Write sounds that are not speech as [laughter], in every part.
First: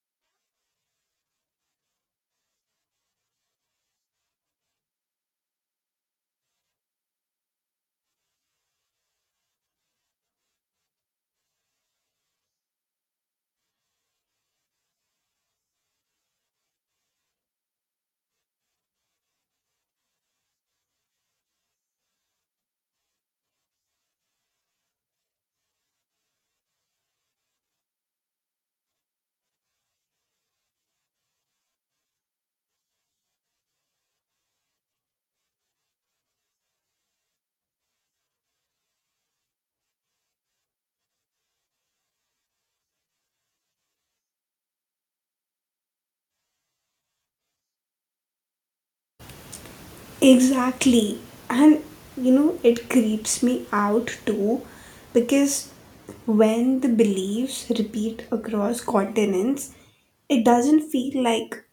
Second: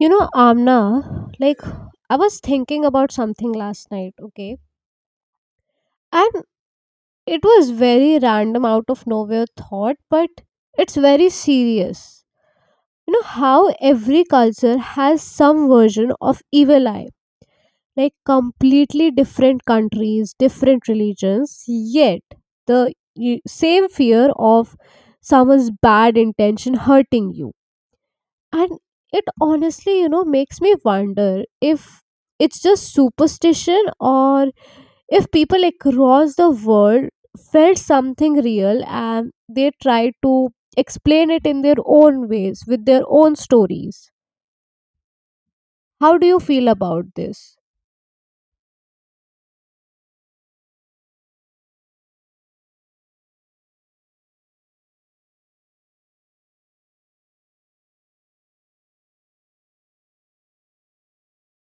Amna, like I was thinking about something last night, okay? And it was very random out of nowhere thought, but it's very serious. You know how every culture has some version of evil eye. Like completely different countries, different religions, yet the same fear of someone's bad intention hurting you. And it honestly, makes me wonder if it's just superstition, or if people across the world felt something real and they tried to explain it in their own ways with their own stories. How do you feel about this? Exactly. And you know, it creeps me out too because when the beliefs repeat across continents, it doesn't feel like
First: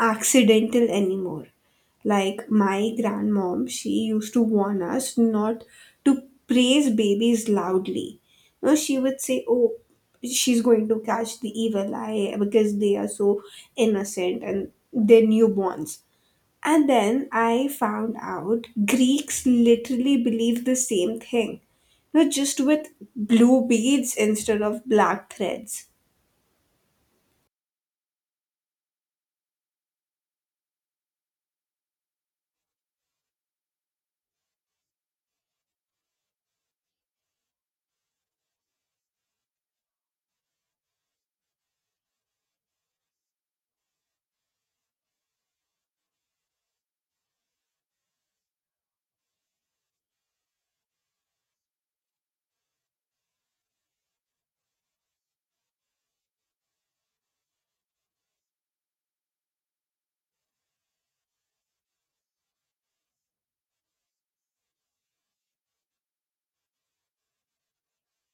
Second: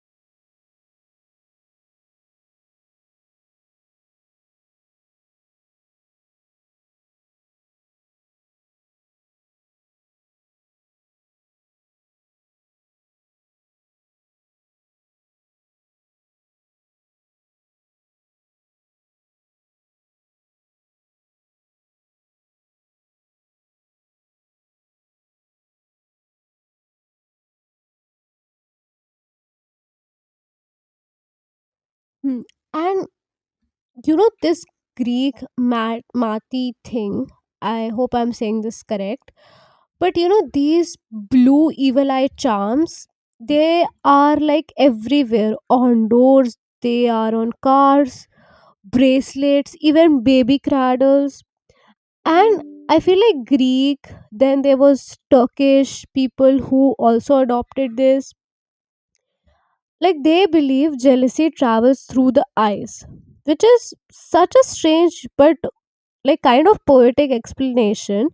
accidental anymore. Like my grandmom, she used to warn us not to praise babies loudly. No, she would say, "Oh, she's going to catch the evil eye because they are so innocent and they're newborns," and then I found out Greeks literally believe the same thing, but just with blue beads instead of black threads. Hmm. And this Greek Mati thing, I hope I'm saying this correct. But these blue evil eye charms, they are like everywhere on doors, they are on cars, bracelets, even baby cradles. And I feel like Greek, then there was Turkish people who also adopted this. Like they believe jealousy travels through the eyes, which is such a strange but like kind of poetic explanation.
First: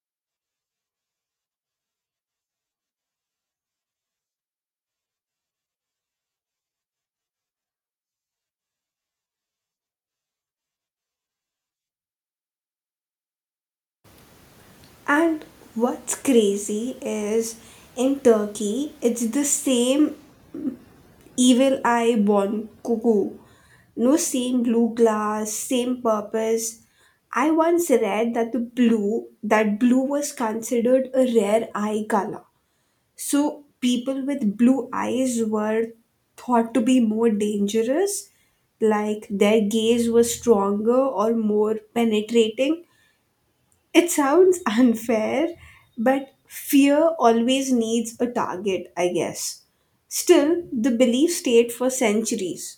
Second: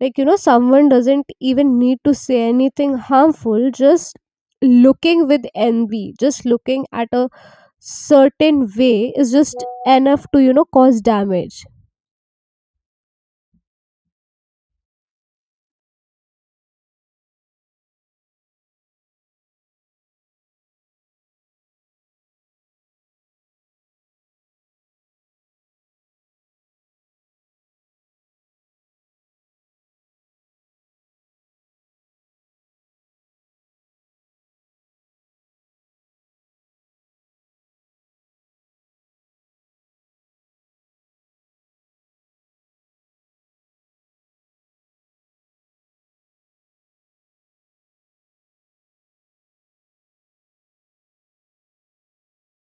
Like someone doesn't even need to say anything harmful, just looking with envy, just looking at a certain way is just enough to cause damage. And what's crazy is in Turkey, it's the same evil eye born cuckoo. No, same blue glass, same purpose. I once read that the blue was considered a rare eye color. So people with blue eyes were thought to be more dangerous, like their gaze was stronger or more penetrating. It sounds [laughs] unfair, but fear always needs a target, I guess. Still, the belief stayed for centuries.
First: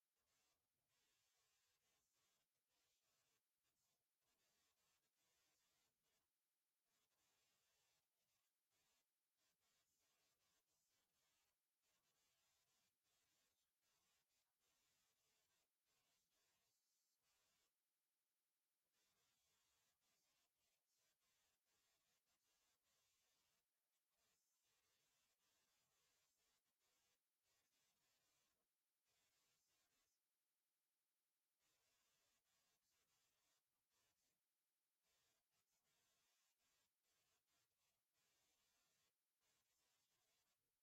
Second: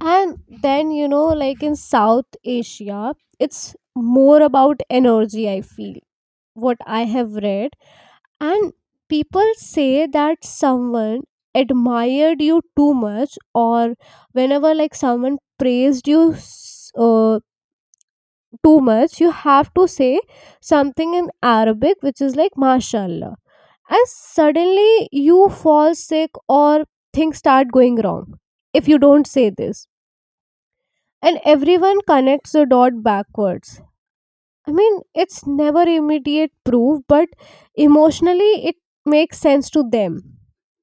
And then like in South Asia, it's more about energy, I feel, what I have read. And people say that someone admired you too much, or whenever like someone praised you too much, you have to say something in Arabic, which is like mashallah, and suddenly you fall sick or things start going wrong if you don't say this. And everyone connects the dot backwards. I mean, it's never immediate proof, but emotionally it makes sense to them.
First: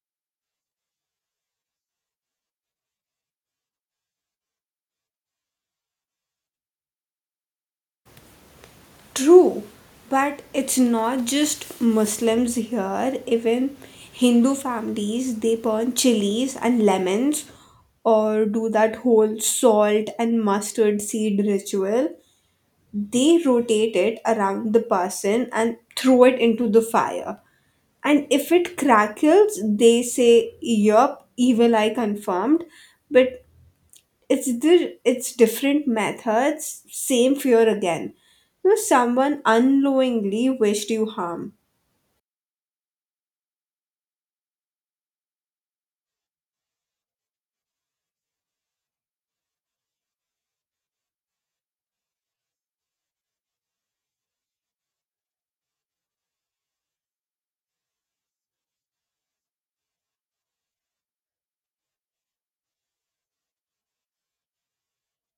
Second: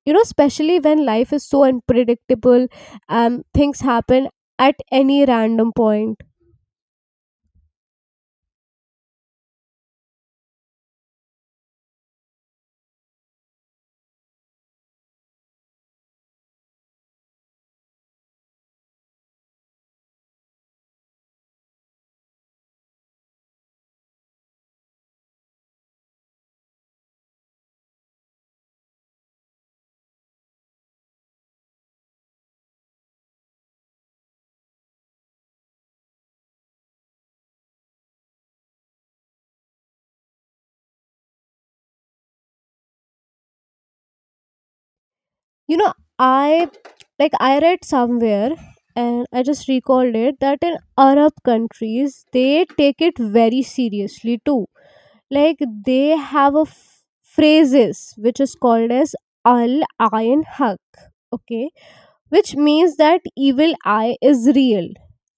Especially when life is so unpredictable. Things happen at any random point. True, but it's not just Muslims here. Even Hindu families, they burn chilies and lemons or do that whole salt and mustard seed ritual. They rotate it around the person and throw it into the fire. And if it crackles, they say, "Yup, evil eye confirmed." But it's different methods, same fear again. You know, someone unknowingly wished you harm. You know, I like I read somewhere, and I just recalled it, that in Arab countries they take it very seriously too. Like they have phrases which is called as al ayn haq. Okay, which means that evil eye is real,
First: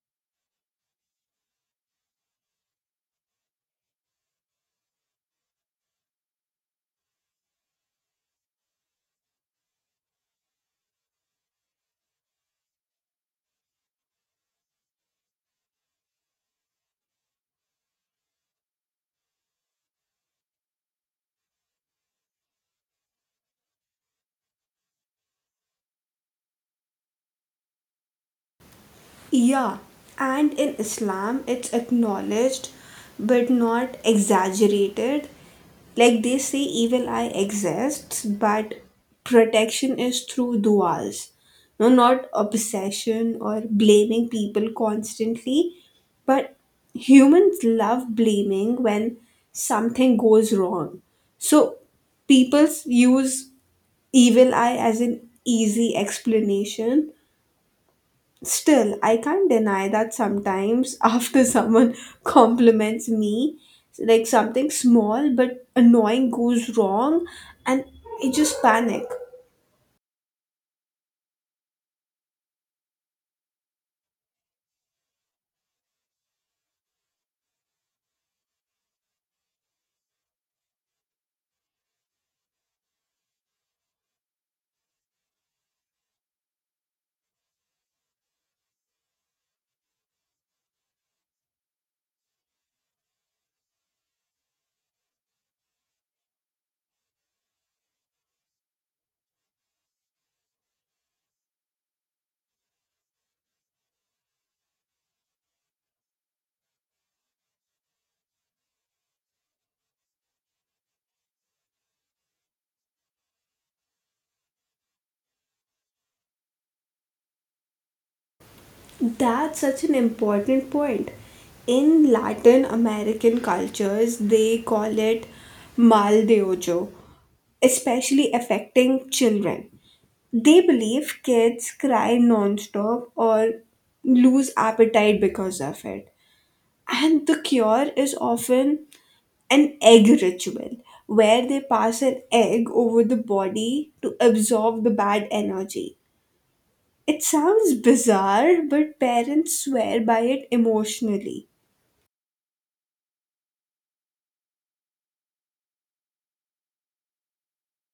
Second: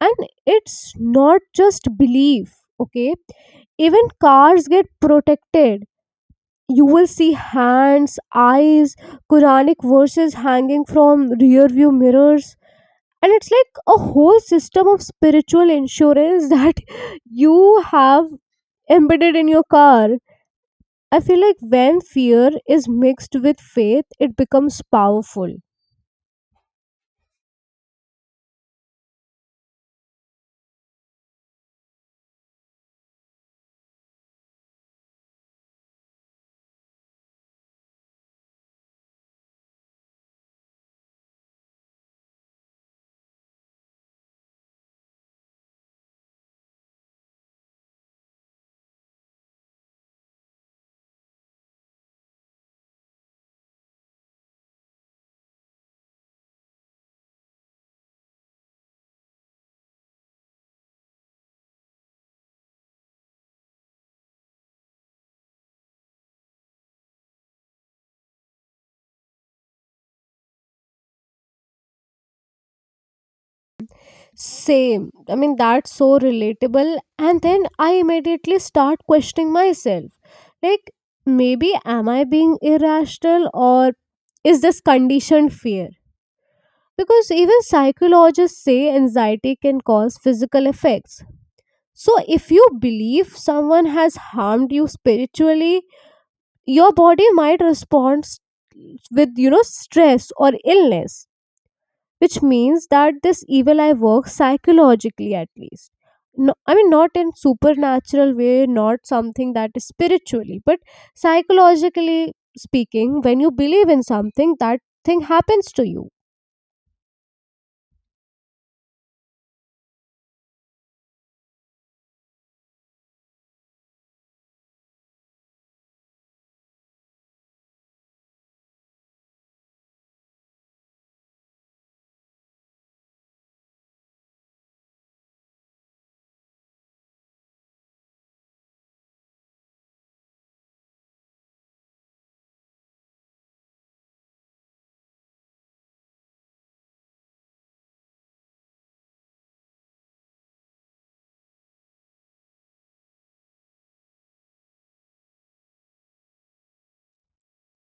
and it's not just belief. Okay, even cars get protected. You will see hands, eyes, quranic verses hanging from rear view mirrors, and it's like a whole system of spiritual insurance [laughs] that you have embedded in your car. I feel like when fear is mixed with faith, it becomes powerful. Yeah, and in Islam, it's acknowledged but not exaggerated. Like they say, evil eye exists, but protection is through du'as. No, not obsession or blaming people constantly, but humans love blaming when something goes wrong. So people use evil eye as an easy explanation. Still, I can't deny that sometimes [laughs] after someone compliments me, like something small but annoying goes wrong, and I just panic. Same. I mean, that's so relatable. And then I immediately start questioning myself. Like, maybe am I being irrational, or is this conditioned fear? Because even psychologists say anxiety can cause physical effects. So, if you believe someone has harmed you spiritually, your body might respond with stress or illness, which means that this evil eye works psychologically, at least. No, I mean, not in supernatural way, not something that is spiritually, but psychologically speaking, when you believe in something, that thing happens to you. That's such an important point. In Latin American cultures, they call it mal de ojo, especially affecting children. They believe kids cry non-stop or lose appetite because of it. And the cure is often an egg ritual, where they pass an egg over the body to absorb the bad energy. It sounds bizarre, but parents swear by it emotionally.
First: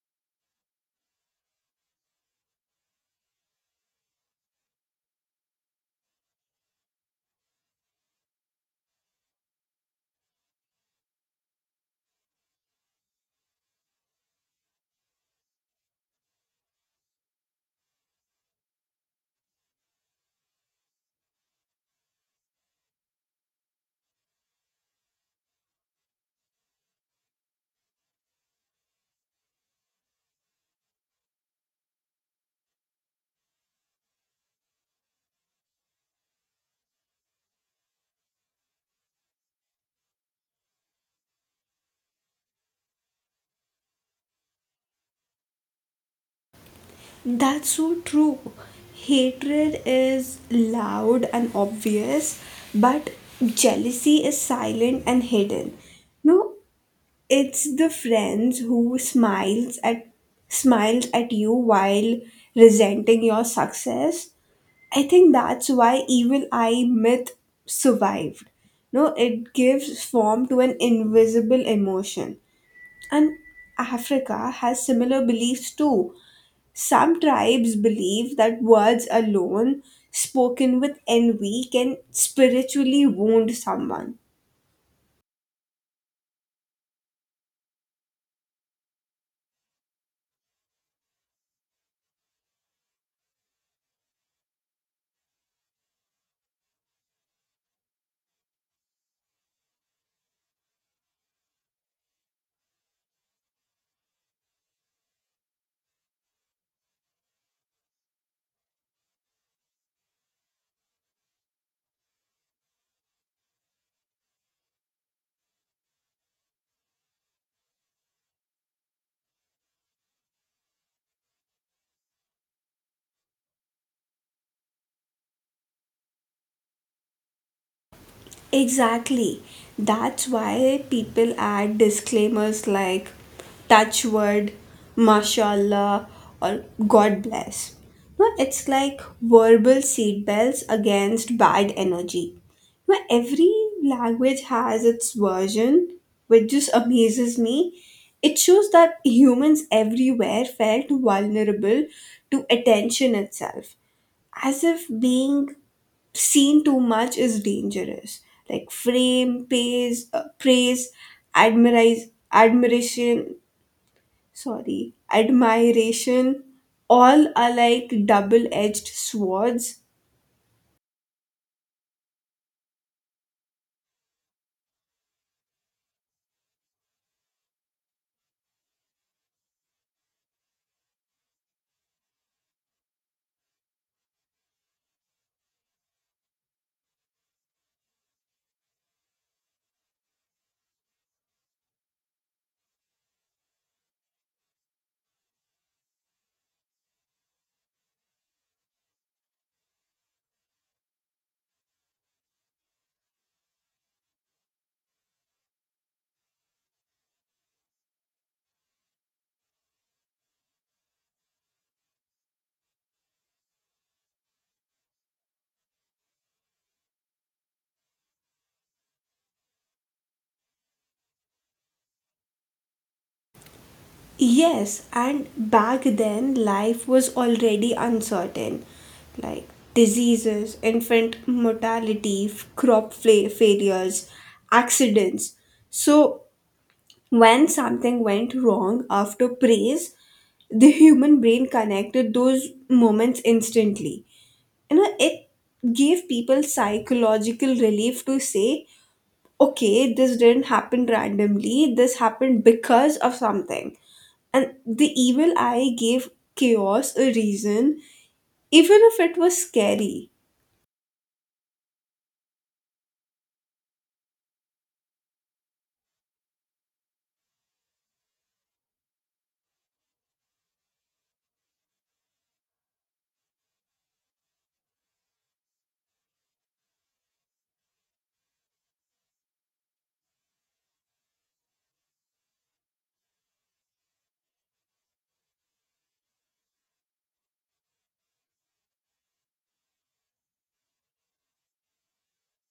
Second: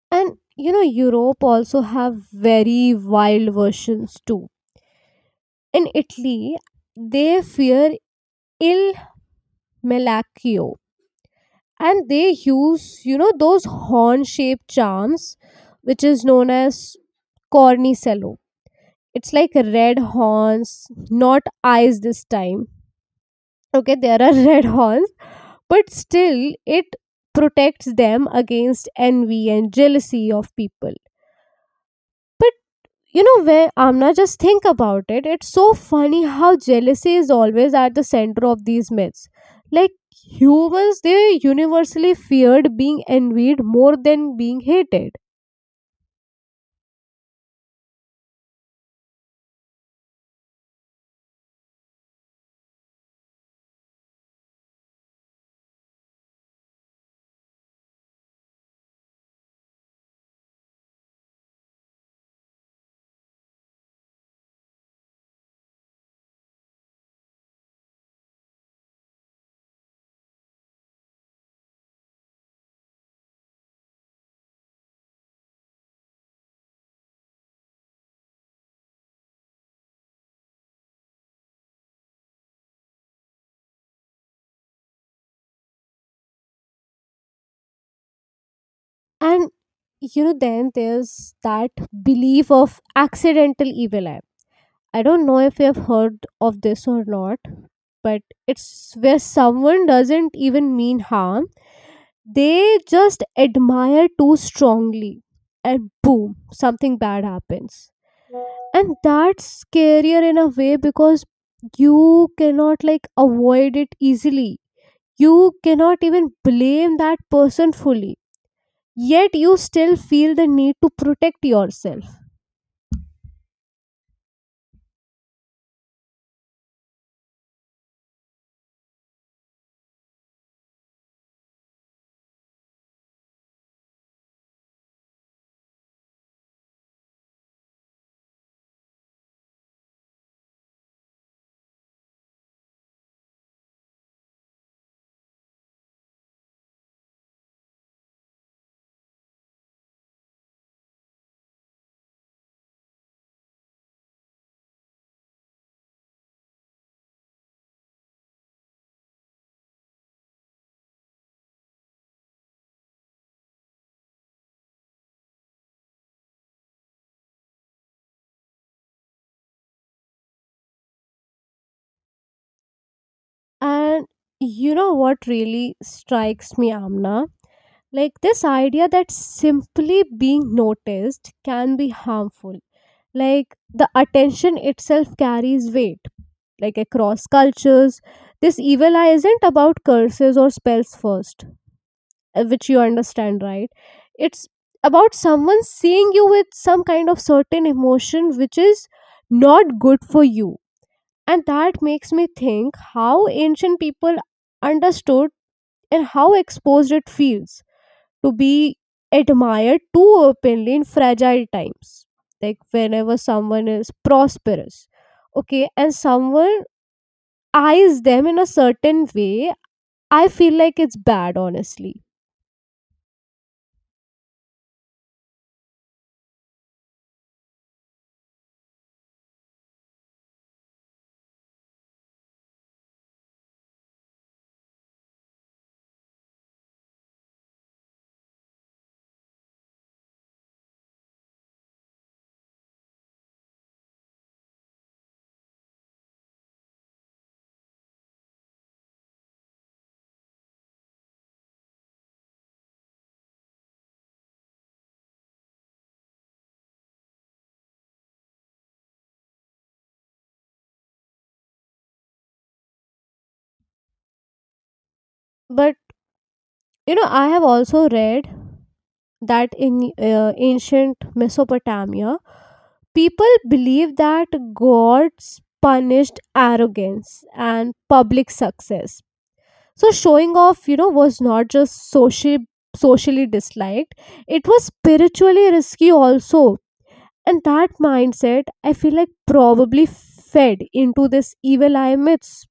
And Europe also have very wild versions too. In Italy, they fear il malacchio, and they use those horn shaped charms, which is known as cornicello. It's like red horns, not eyes this time. Okay, there are [laughs] red horns, but still it protects them against envy and jealousy of people. But you know where, Amna, just think about it. It's so funny how jealousy is always at the center of these myths. Like, humans, they universally feared being envied more than being hated. That's so true. Hatred is loud and obvious, but jealousy is silent and hidden. No, it's the friends who smiles at you while resenting your success. I think that's why evil eye myth survived. No, it gives form to an invisible emotion. And Africa has similar beliefs too. Some tribes believe that words alone spoken with envy can spiritually wound someone. And then there's that belief of accidental evil eye. I don't know if you've heard of this or not, but it's where someone doesn't even mean harm. They just admire too strongly, and boom, something bad happens. And that's scarier in a way, because you cannot like avoid it easily. You cannot even blame that person fully. Yet you still feel the need to protect yourself. Exactly. That's why people add disclaimers like touch word, mashallah, or God bless. No, it's like verbal seatbelts against bad energy. Where every language has its version, which just amazes me. It shows that humans everywhere felt vulnerable to attention itself, as if being seen too much is dangerous. Like frame, praise, admiration, admiration, all are like double-edged swords. And you know what really strikes me, Amna? Like this idea that simply being noticed can be harmful. Like the attention itself carries weight. Like across cultures, this evil eye isn't about curses or spells first. Which you understand, right? It's about someone seeing you with some kind of certain emotion, which is not good for you, and that makes me think how ancient people understood, and how exposed it feels to be admired too openly in fragile times, like whenever someone is prosperous. Okay, and someone eyes them in a certain way, I feel like it's bad honestly. Yes, and back then life was already uncertain, like diseases, infant mortality, crop failures, accidents. So when something went wrong after praise, the human brain connected those moments instantly. You know, it gave people psychological relief to say, okay, this didn't happen randomly, this happened because of something. And the evil eye gave chaos a reason, even if it was scary. But I have also read that in ancient Mesopotamia, people believed that gods punished arrogance and public success. So showing off, was not just socially disliked; it was spiritually risky also. And that mindset, I feel like, probably fed into this evil eye myths.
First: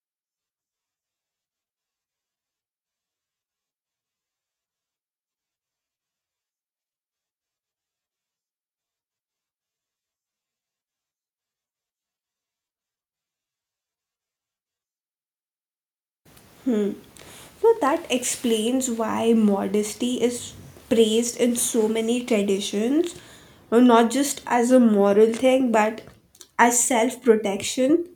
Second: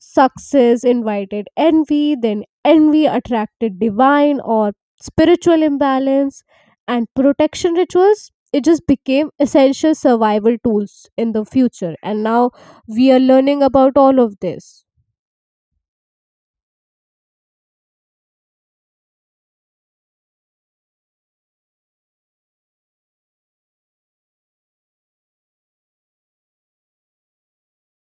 Success invited envy, then envy attracted divine or spiritual imbalance, and protection rituals. It just became essential survival tools in the future. And now we are learning about all of this. So that explains why modesty is praised in so many traditions, not just as a moral thing, but as self protection.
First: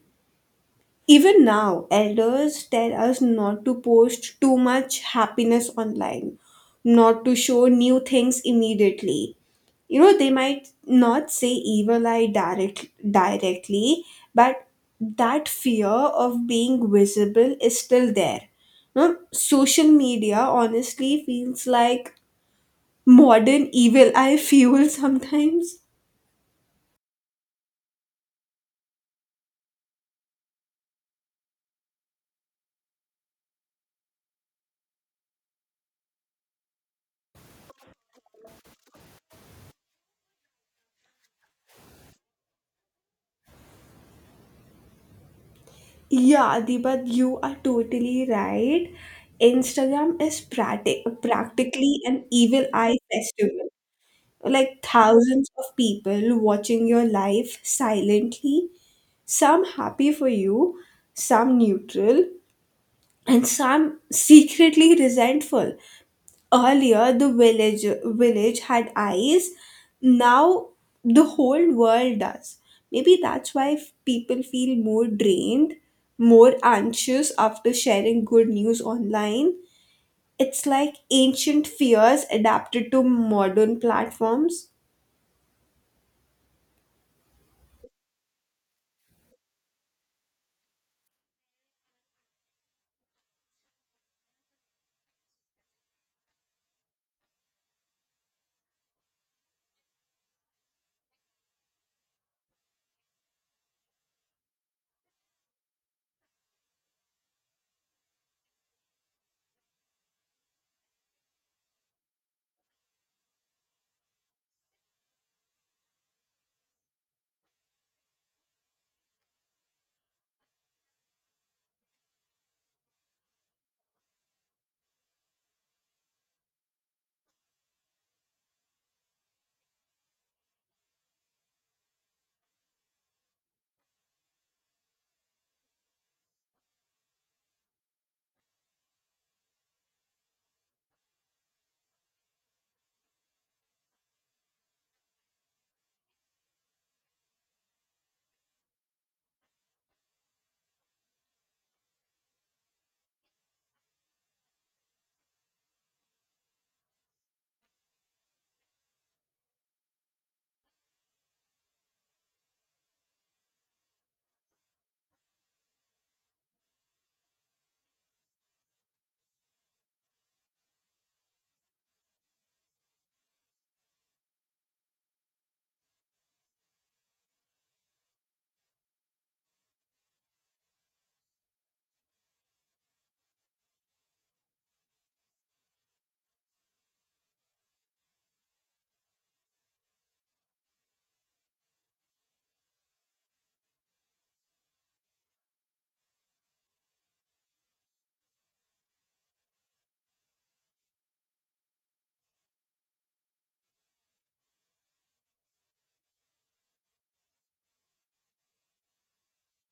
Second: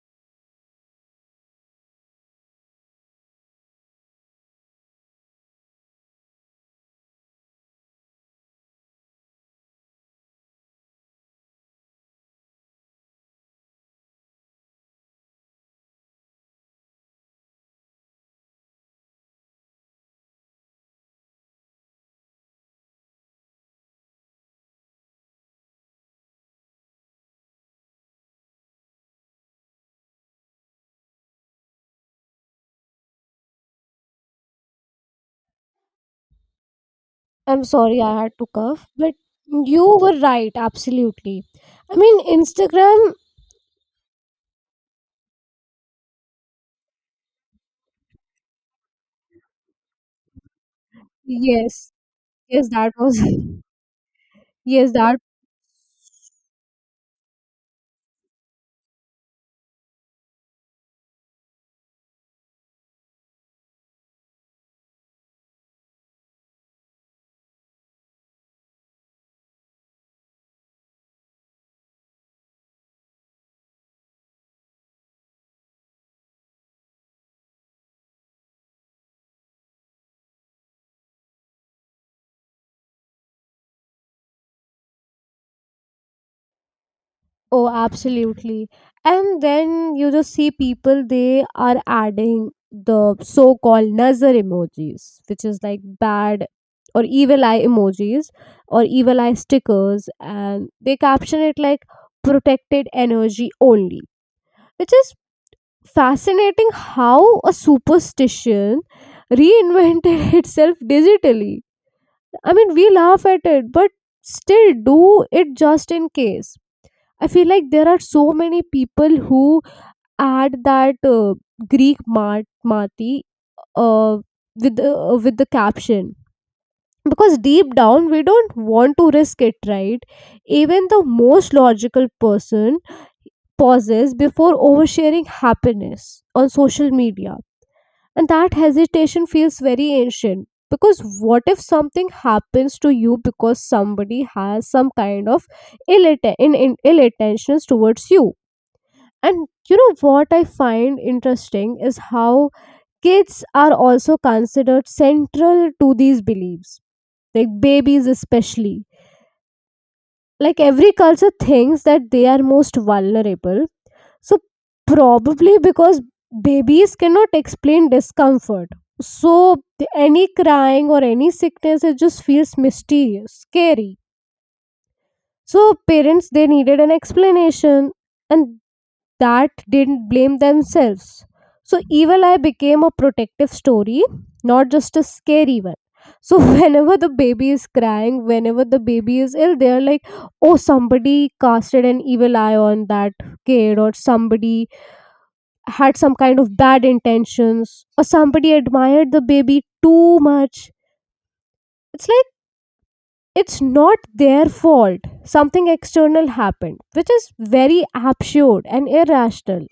Even now, elders tell us not to post too much happiness online, not to show new things immediately. You know, they might not say evil eye directly, but that fear of being visible is still there. No, social media honestly feels like modern evil eye [laughs] fuel sometimes. I'm sorry I had to cough, but you were right, absolutely. I mean, Instagram. Yeah, Adibat, you are totally right. Instagram is Yes, practically an evil yes, that eye was, festival. [laughs] Like yes, that. thousands of people watching your life silently, some happy for you, some neutral, and some secretly resentful. Earlier, the village had eyes. Now, the whole world does. Maybe that's why people feel more drained, more anxious after sharing good news online. It's like ancient fears adapted to modern platforms. Oh, absolutely. And then you just see people, they are adding the so called Nazar emojis, which is like bad or evil eye emojis, or evil eye stickers. And they caption it like protected energy only, which is fascinating, how a superstition reinvented [laughs] itself digitally. I mean, we laugh at it, but still do it just in case. I feel like there are so many people who add that Greek marty uh, with the caption, because deep down we don't want to risk it, right? Even the most logical person pauses before oversharing happiness on social media, and that hesitation feels very ancient. Because what if something happens to you because somebody has some kind of ill, atten- in, ill intentions towards you? And you know what I find interesting is how kids are also considered central to these beliefs, like babies especially. Like every culture thinks that they are most vulnerable. So, probably because babies cannot explain discomfort. So, any crying or any sickness, it just feels mysterious, scary. So, parents, they needed an explanation. And that didn't blame themselves. So Evil Eye became a protective story, not just a scary one. So [laughs] whenever the baby is crying, whenever the baby is ill, they're like, oh, somebody casted an evil eye on that kid, or somebody had some kind of bad intentions, or somebody admired the baby too much. It's like it's not their fault. Something external happened, which is very absurd and irrational.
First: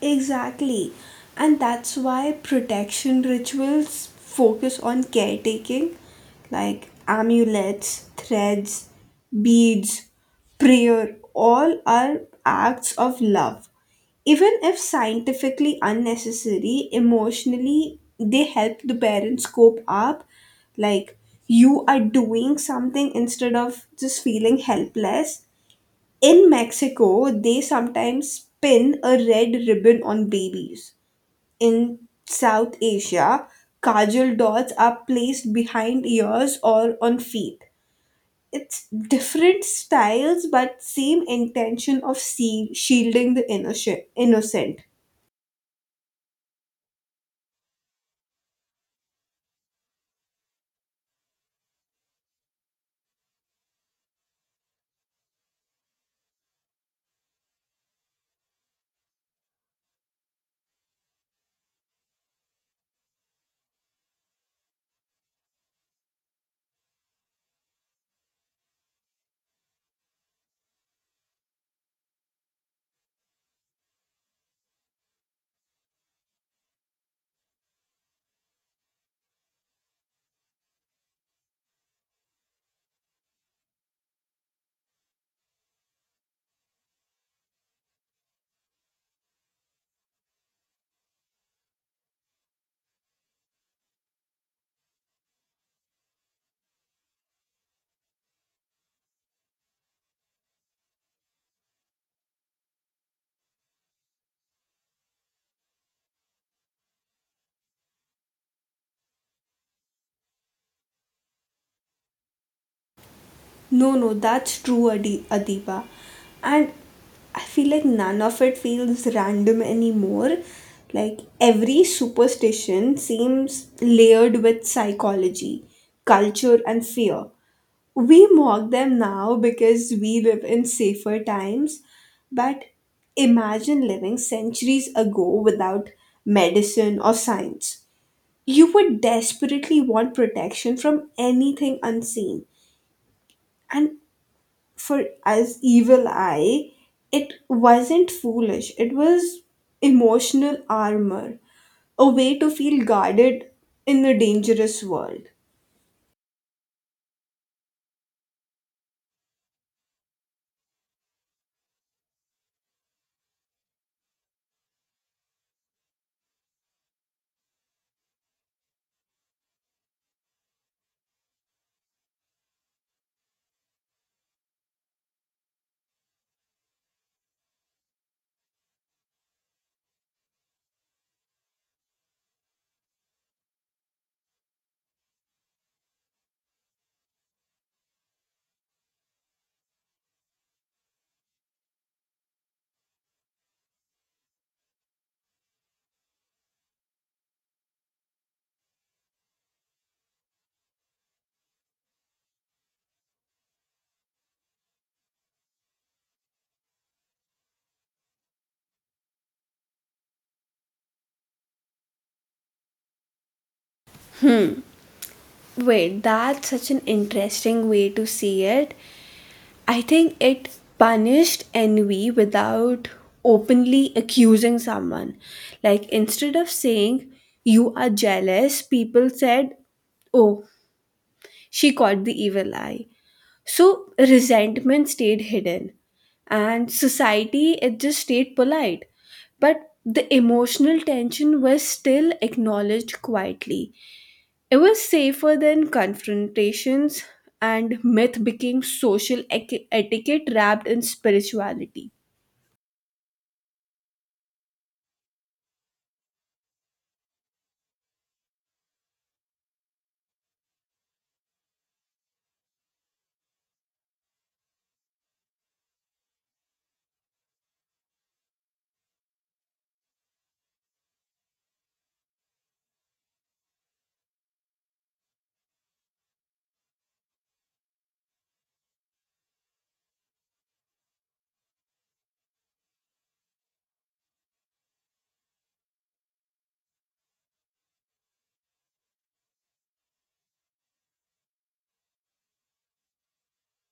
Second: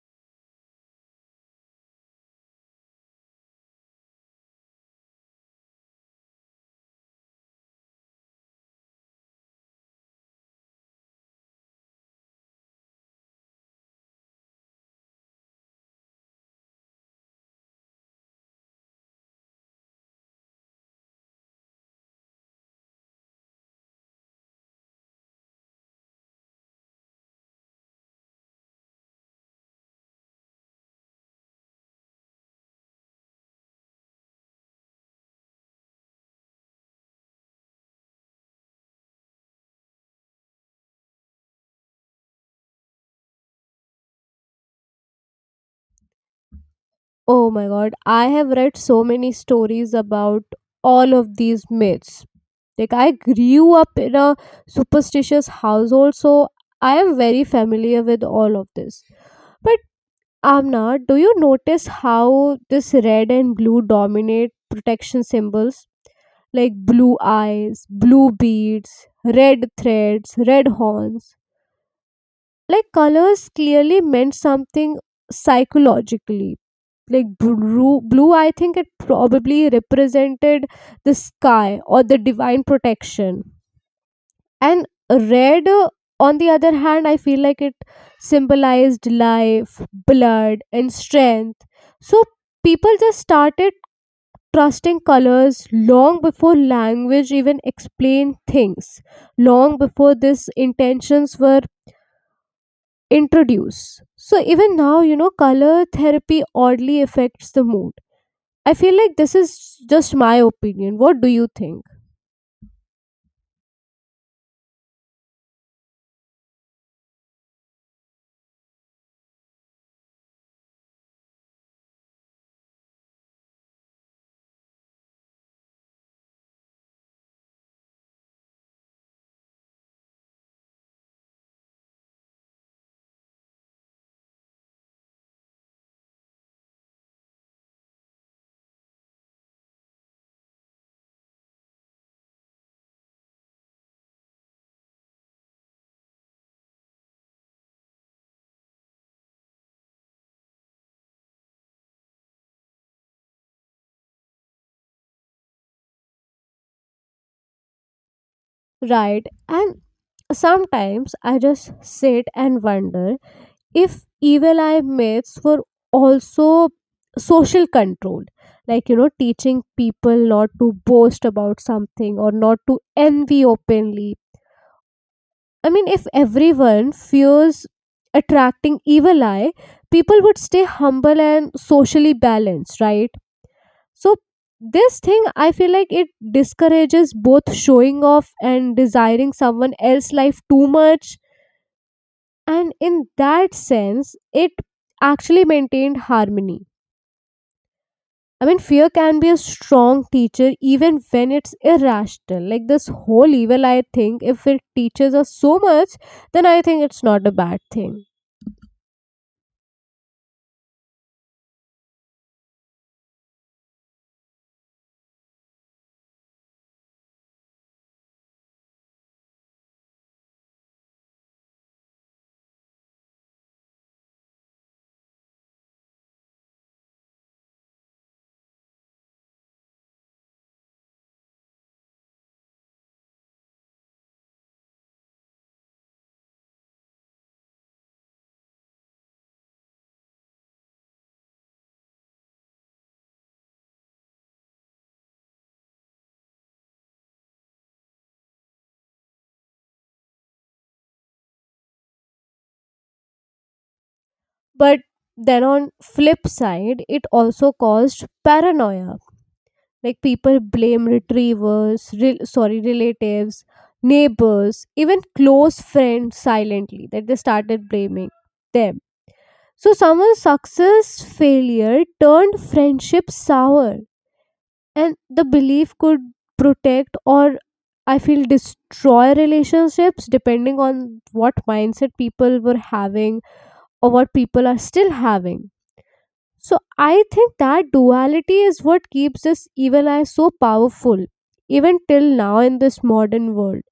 Exactly. And that's why protection rituals focus on caretaking, like amulets, threads, beads, prayer, all are acts of love. Even if scientifically unnecessary, emotionally they help the parents cope up. Like you are doing something instead of just feeling helpless. In Mexico, they sometimes pin a red ribbon on babies. In South Asia, kajal dots are placed behind ears or on feet. It's different styles but same intention of shielding the innocent. Oh my god, I have read so many stories about all of these myths. Like, I grew up in a superstitious household, so I am very familiar with all of this. But, Amna, do you notice how this red and blue dominate protection symbols? Like blue eyes, blue beads, red threads, red horns. Like, colors clearly meant something psychologically, like blue, I think, it probably represented the sky or the divine protection. And red, on the other hand, I feel like it symbolized life, blood, and strength. So people just started trusting colors long before language even explained things, long before these intentions were introduced. So even now, color therapy oddly affects the mood. I feel like this is just my opinion. What do you think? No, no, that's true, Adiba. And I feel like none of it feels random anymore. Like every superstition seems layered with psychology, culture, and fear. We mock them now because we live in safer times, but imagine living centuries ago without medicine or science. You would desperately want protection from anything unseen. And for as evil eye, it wasn't foolish, it was emotional armor, a way to feel guarded in the dangerous world. Right. And sometimes I just sit and wonder if evil eye myths were also social control. Like, teaching people not to boast about something, or not to envy openly. I mean, if everyone fears attracting evil eye, people would stay humble and socially balanced, right? So, this thing, I feel like it discourages both showing off and desiring someone else's life too much. And in that sense, it actually maintained harmony. I mean, fear can be a strong teacher even when it's irrational. Like this whole evil, I think, if it teaches us so much, then I think it's not a bad thing. Wait, that's such an interesting way to see it. I think it punished envy without openly accusing someone. Like, instead of saying, "You are jealous," people said, "Oh, she caught the evil eye." So resentment stayed hidden, and society it just stayed polite. But the emotional tension was still acknowledged quietly. It was safer than confrontations, and myth became social etiquette wrapped in spirituality. But then on flip side, it also caused paranoia. Like people blame retrievers, sorry, relatives, neighbors, even close friends silently, that they started blaming them. So someone's success failure turned friendship sour, and the belief could protect or, I feel, destroy relationships depending on what mindset people were having, or what people are still having. So I think that duality is what keeps this evil eye so powerful, even till now in this modern world.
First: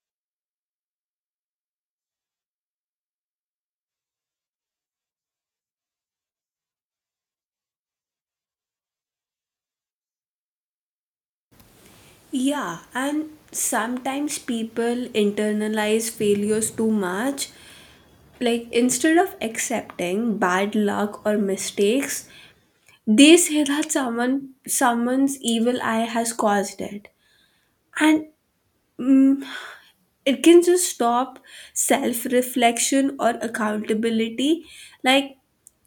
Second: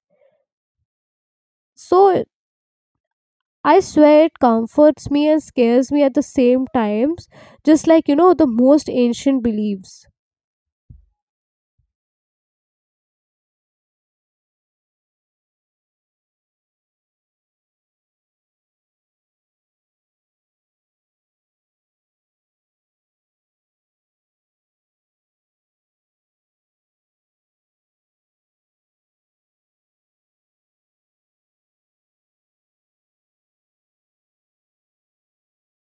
So I swear it comforts me and scares me at the same times, just like the most ancient beliefs. Yeah, and sometimes people internalize failures too much, like instead of accepting bad luck or mistakes, they say that someone's evil eye has caused it. And mm, it can just stop self-reflection or accountability. Like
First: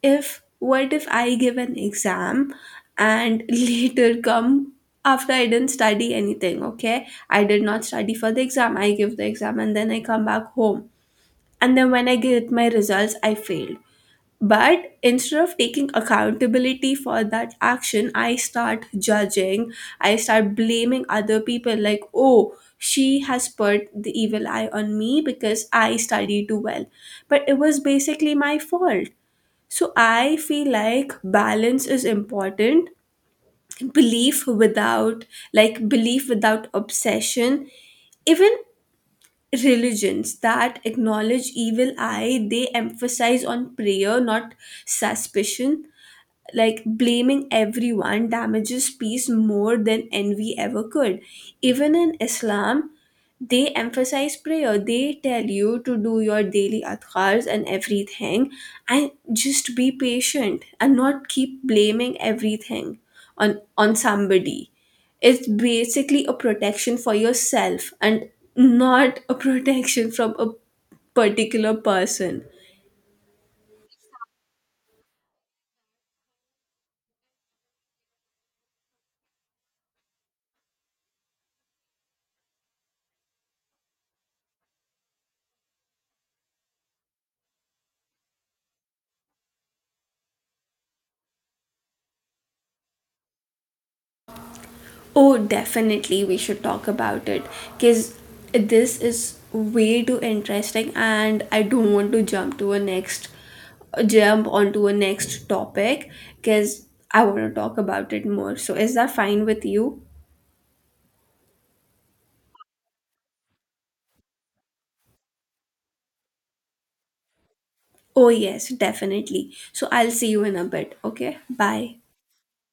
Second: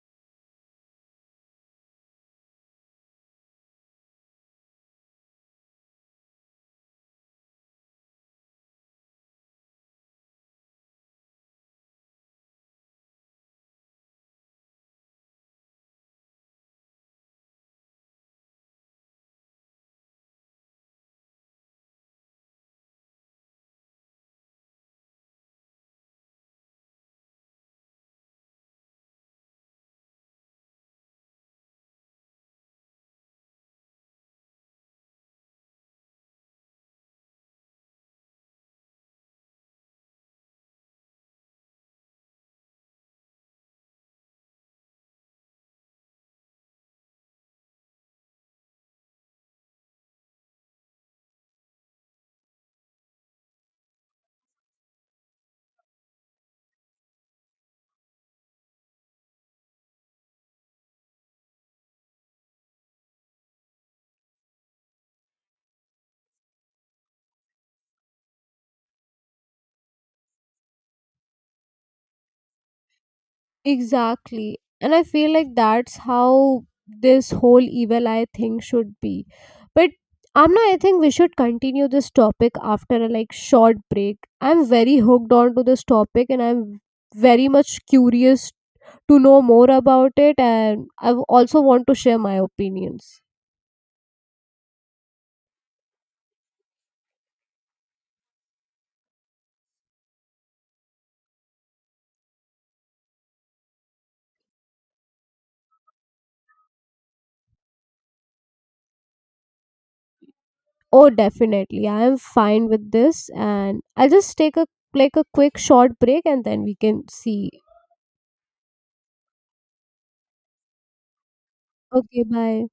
if, what if I give an exam and [laughs] later come after I didn't study anything, okay? I did not study for the exam. I give the exam and then I come back home. And then when I get my results, I failed. But instead of taking accountability for that action, I start judging, I start blaming other people like, "Oh, she has put the evil eye on me because I studied too well." But it was basically my fault. So I feel like balance is important. Belief without, like, belief without obsession. Even religions that acknowledge evil eye, they emphasize on prayer, not suspicion. Like blaming everyone damages peace more than envy ever could. Even in Islam, they emphasize prayer, they tell you to do your daily adhkars and everything, and just be patient and not keep blaming everything on somebody. It's basically a protection for yourself and not a [laughs] protection from a particular person. Exactly, and I feel like that's how this whole evil eye thing should be. But Amna, I think we should continue this topic after a like short break. I'm very hooked on to this topic, and I'm very much curious to know more about it, and I also want to share my opinions. Oh, definitely, we should talk about it because this is way too interesting, and I don't want to jump onto a next topic because I want to talk about it more. So, is that fine with you? Oh, definitely. I am fine with this, and I'll just take a like a quick short break and then we can see. Oh, yes, definitely. So, I'll see you in a bit. Okay, bye. Okay, bye.